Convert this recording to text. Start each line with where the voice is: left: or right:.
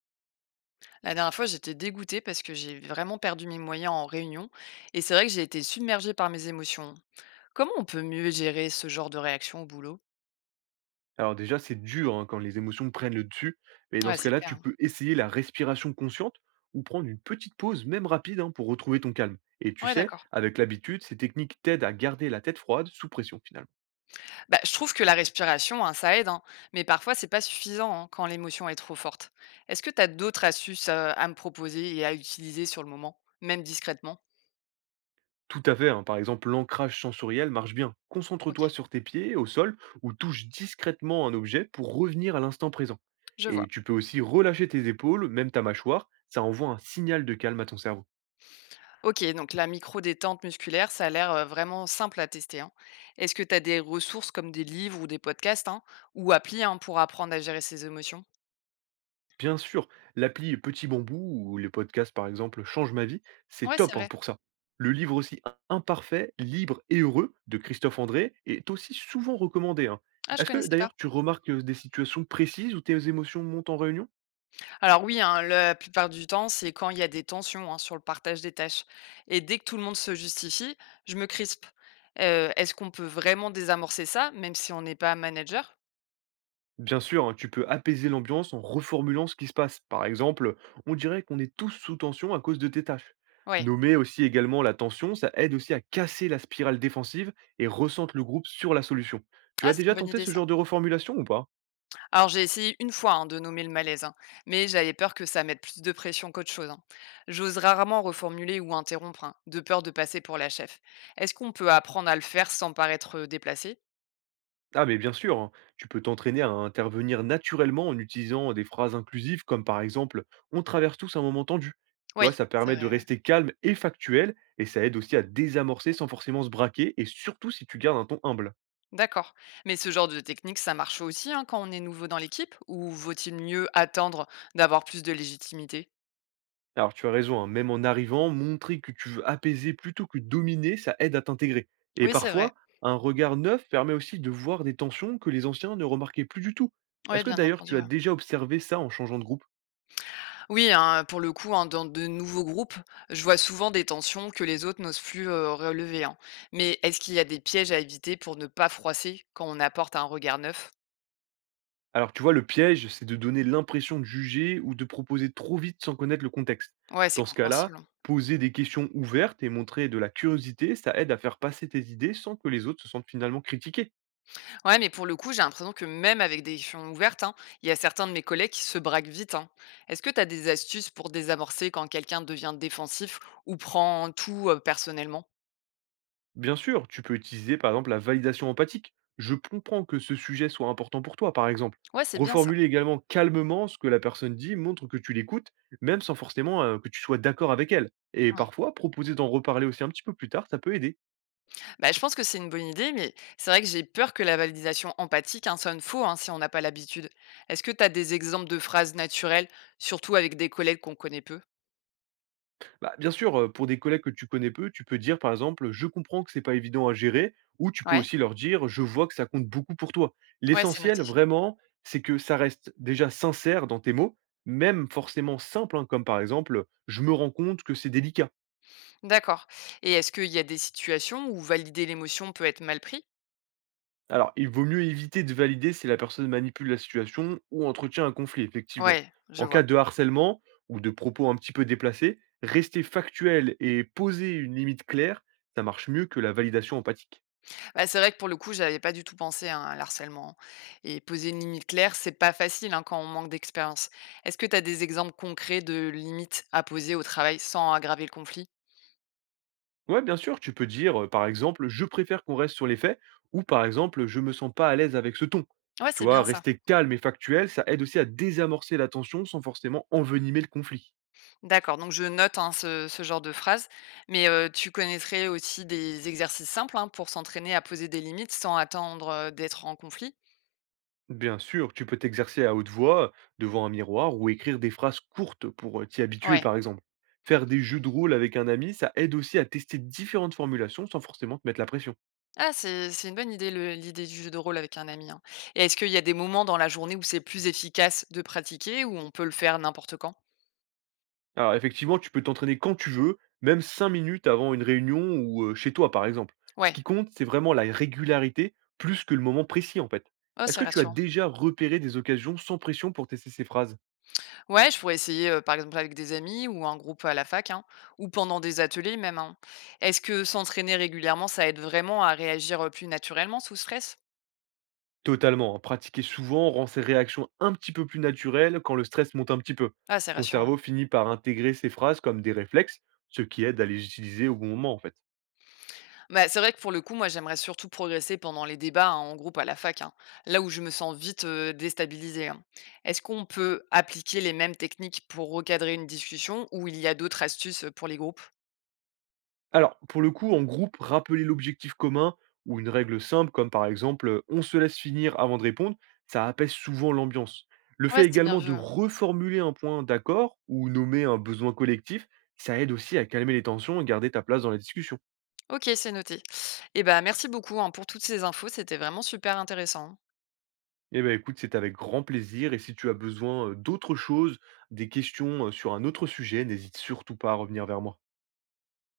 left: La dernière fois, j'étais dégoûtée parce que j'ai vraiment perdu mes moyens en réunion et c'est vrai que j'ai été submergée par mes émotions. Comment on peut mieux gérer ce genre de réaction au boulot?
right: Alors déjà, c'est dur hein, quand les émotions prennent le dessus, mais dans
left: Ouais,
right: ce
left: c'est
right: cas-là, tu
left: clair.
right: peux essayer la respiration consciente ou prendre une petite pause, même rapide, hein, pour retrouver ton calme. Et tu
left: Ouais,
right: sais,
left: d'accord.
right: avec l'habitude, ces techniques t'aident à garder la tête froide sous pression finalement.
left: Bah, je trouve que la respiration, hein, ça aide, hein, mais parfois c'est pas suffisant, hein, quand l'émotion est trop forte. Est-ce que tu as d'autres astuces à me proposer et à utiliser sur le moment, même discrètement?
right: Tout à fait, hein, par exemple, l'ancrage sensoriel marche bien.
left: Ok,
right: Concentre-toi sur tes pieds, au sol, ou touche discrètement un objet pour revenir à l'instant présent.
left: je vois.
right: Et tu peux aussi relâcher tes épaules, même ta mâchoire, ça envoie un signal de calme à ton cerveau.
left: OK, donc la micro-détente musculaire, ça a l'air, vraiment simple à tester, hein. Est-ce que tu as des ressources comme des livres ou des podcasts, hein, ou applis, hein, pour apprendre à gérer ses émotions?
right: Bien sûr, l'appli Petit Bambou ou les podcasts par exemple Change ma vie, c'est
left: Ouais, c'est
right: top hein,
left: vrai.
right: pour ça. Le livre aussi Imparfait, libre et heureux de Christophe André est aussi souvent recommandé, hein.
left: Ah, je
right: Est-ce que
left: connaissais pas.
right: d'ailleurs tu remarques des situations précises où tes émotions montent en réunion?
left: Alors oui, hein, la plupart du temps, c'est quand il y a des tensions, hein, sur le partage des tâches et dès que tout le monde se justifie, je me crispe. Est-ce qu'on peut vraiment désamorcer ça, même si on n'est pas manager?
right: Bien sûr, hein, tu peux apaiser l'ambiance en reformulant ce qui se passe. Par exemple, on dirait qu'on est tous sous tension à cause de tes tâches.
left: Ouais.
right: Nommer aussi également la tension, ça aide aussi à casser la spirale défensive et ressente le groupe sur la solution. Tu as
left: Ah, c'est
right: déjà
left: une bonne
right: tenté
left: idée
right: ce
left: ça.
right: genre de reformulation ou pas?
left: Alors j'ai essayé une fois, hein, de nommer le malaise, hein, mais j'avais peur que ça mette plus de pression qu'autre chose, hein. J'ose rarement reformuler ou interrompre, hein, de peur de passer pour la chef. Est-ce qu'on peut apprendre à le faire sans paraître déplacé?
right: Ah mais bien sûr, hein. Tu peux t'entraîner à intervenir naturellement en utilisant des phrases inclusives comme par exemple «On traverse tous un moment tendu». Tu vois,
left: Oui,
right: ça
left: c'est
right: permet de
left: vrai, ouais.
right: rester calme et factuel et ça aide aussi à désamorcer sans forcément se braquer et surtout si tu gardes un ton humble.
left: D'accord. Mais ce genre de technique, ça marche aussi, hein, quand on est nouveau dans l'équipe? Ou vaut-il mieux attendre d'avoir plus de légitimité?
right: Alors tu as raison, hein, même en arrivant, montrer que tu veux apaiser plutôt que dominer, ça aide à t'intégrer. Et
left: Oui, c'est vrai.
right: parfois, un regard neuf permet aussi de voir des tensions que les anciens ne remarquaient plus du tout.
left: Oui,
right: Est-ce que
left: bien
right: d'ailleurs
left: entendu.
right: tu as déjà observé ça en changeant de groupe?
left: Oui, hein, pour le coup, hein, dans de nouveaux groupes, je vois souvent des tensions que les autres n'osent plus relever, hein. Mais est-ce qu'il y a des pièges à éviter pour ne pas froisser quand on apporte un regard neuf?
right: Alors, tu vois, le piège, c'est de donner l'impression de juger ou de proposer trop vite sans connaître le contexte.
left: Ouais, c'est
right: Dans ce cas-là,
left: compréhensible, hein.
right: poser des questions ouvertes et montrer de la curiosité, ça aide à faire passer tes idées sans que les autres se sentent finalement critiqués.
left: Ouais, mais pour le coup, j'ai l'impression que même avec des questions ouvertes, hein, il y a certains de mes collègues qui se braquent vite, hein. Est-ce que tu as des astuces pour désamorcer quand quelqu'un devient défensif ou prend tout personnellement?
right: Bien sûr, tu peux utiliser par exemple la validation empathique. Je comprends que ce sujet soit important pour toi, par exemple.
left: Ouais, c'est bien ça.
right: Reformuler également calmement ce que la personne dit montre que tu l'écoutes, même sans forcément que tu sois d'accord avec elle. Et parfois, proposer d'en reparler aussi un petit peu plus tard, ça peut aider.
left: Bah, je pense que c'est une bonne idée, mais c'est vrai que j'ai peur que la validation empathique, hein, sonne faux, hein, si on n'a pas l'habitude. Est-ce que tu as des exemples de phrases naturelles, surtout avec des collègues qu'on connaît peu?
right: Bah, bien sûr, pour des collègues que tu connais peu, tu peux dire par exemple: «Je comprends que c'est pas évident à gérer» ou tu peux
left: Ouais,
right: aussi leur dire: «Je vois que ça compte beaucoup pour toi».
left: ouais, c'est
right: L'essentiel
left: noté.
right: vraiment, c'est que ça reste déjà sincère dans tes mots, même forcément simple, hein, comme par exemple: «Je me rends compte que c'est délicat».
left: D'accord. Et est-ce qu'il y a des situations où valider l'émotion peut être mal pris?
right: Alors, il vaut mieux éviter de valider si la personne manipule la situation ou entretient un conflit, effectivement.
left: Ouais, je
right: En
left: vois.
right: cas de harcèlement ou de propos un petit peu déplacés, rester factuel et poser une limite claire, ça marche mieux que la validation empathique.
left: Bah, c'est vrai que pour le coup, j'avais pas du tout pensé, hein, à l'harcèlement, hein. Et poser une limite claire, c'est pas facile, hein, quand on manque d'expérience. Est-ce que tu as des exemples concrets de limites à poser au travail sans aggraver le conflit?
right: Ouais, bien sûr, tu peux dire, par exemple, je préfère qu'on reste sur les faits, ou par exemple, je me sens pas à l'aise avec ce ton.
left: Ouais,
right: Tu
left: c'est
right: vois,
left: bien ça.
right: rester calme et factuel, ça aide aussi à désamorcer la tension sans forcément envenimer le conflit.
left: D'accord, donc je note, hein, ce genre de phrase, mais, tu connaîtrais aussi des exercices simples, hein, pour s'entraîner à poser des limites sans attendre, d'être en conflit?
right: Bien sûr, tu peux t'exercer à haute voix, devant un miroir, ou écrire des phrases courtes pour t'y habituer,
left: Ouais.
right: par exemple. Faire des jeux de rôle avec un ami, ça aide aussi à tester différentes formulations sans forcément te mettre la pression.
left: Ah, c'est une bonne idée, le l'idée du jeu de rôle avec un ami, hein. Et est-ce qu'il y a des moments dans la journée où c'est plus efficace de pratiquer ou on peut le faire n'importe quand?
right: Alors effectivement, tu peux t'entraîner quand tu veux, même 5 minutes avant une réunion ou chez toi par exemple. Ce
left: Ouais.
right: qui compte, c'est vraiment la régularité plus que le moment précis en fait.
left: Oh,
right: Est-ce
left: c'est
right: que tu as
left: rassurant.
right: déjà repéré des occasions sans pression pour tester ces phrases?
left: Ouais, je pourrais essayer, par exemple avec des amis ou un groupe à la fac, hein, ou pendant des ateliers même, hein. Est-ce que s'entraîner régulièrement, ça aide vraiment à réagir, plus naturellement sous stress?
right: Totalement, hein, pratiquer souvent rend ces réactions un petit peu plus naturelles quand le stress monte un petit peu.
left: Ah, c'est
right: Ton
left: rassurant.
right: cerveau finit par intégrer ces phrases comme des réflexes, ce qui aide à les utiliser au bon moment en fait.
left: Bah, c'est vrai que pour le coup, moi, j'aimerais surtout progresser pendant les débats, hein, en groupe à la fac, hein, là où je me sens vite déstabilisée, hein. Est-ce qu'on peut appliquer les mêmes techniques pour recadrer une discussion ou il y a d'autres astuces, pour les groupes?
right: Alors, pour le coup, en groupe, rappeler l'objectif commun ou une règle simple, comme par exemple on se laisse finir avant de répondre, ça apaise souvent l'ambiance. Le
left: Ouais,
right: fait
left: c'est bien
right: également
left: vu,
right: de
left: hein.
right: reformuler un point d'accord ou nommer un besoin collectif, ça aide aussi à calmer les tensions et garder ta place dans la discussion.
left: Ok, c'est noté. Et ben merci beaucoup, hein, pour toutes ces infos, c'était vraiment super intéressant.
right: Eh bien écoute, c'est avec grand plaisir et si tu as besoin d'autres choses, des questions sur un autre sujet, n'hésite surtout pas à revenir vers moi.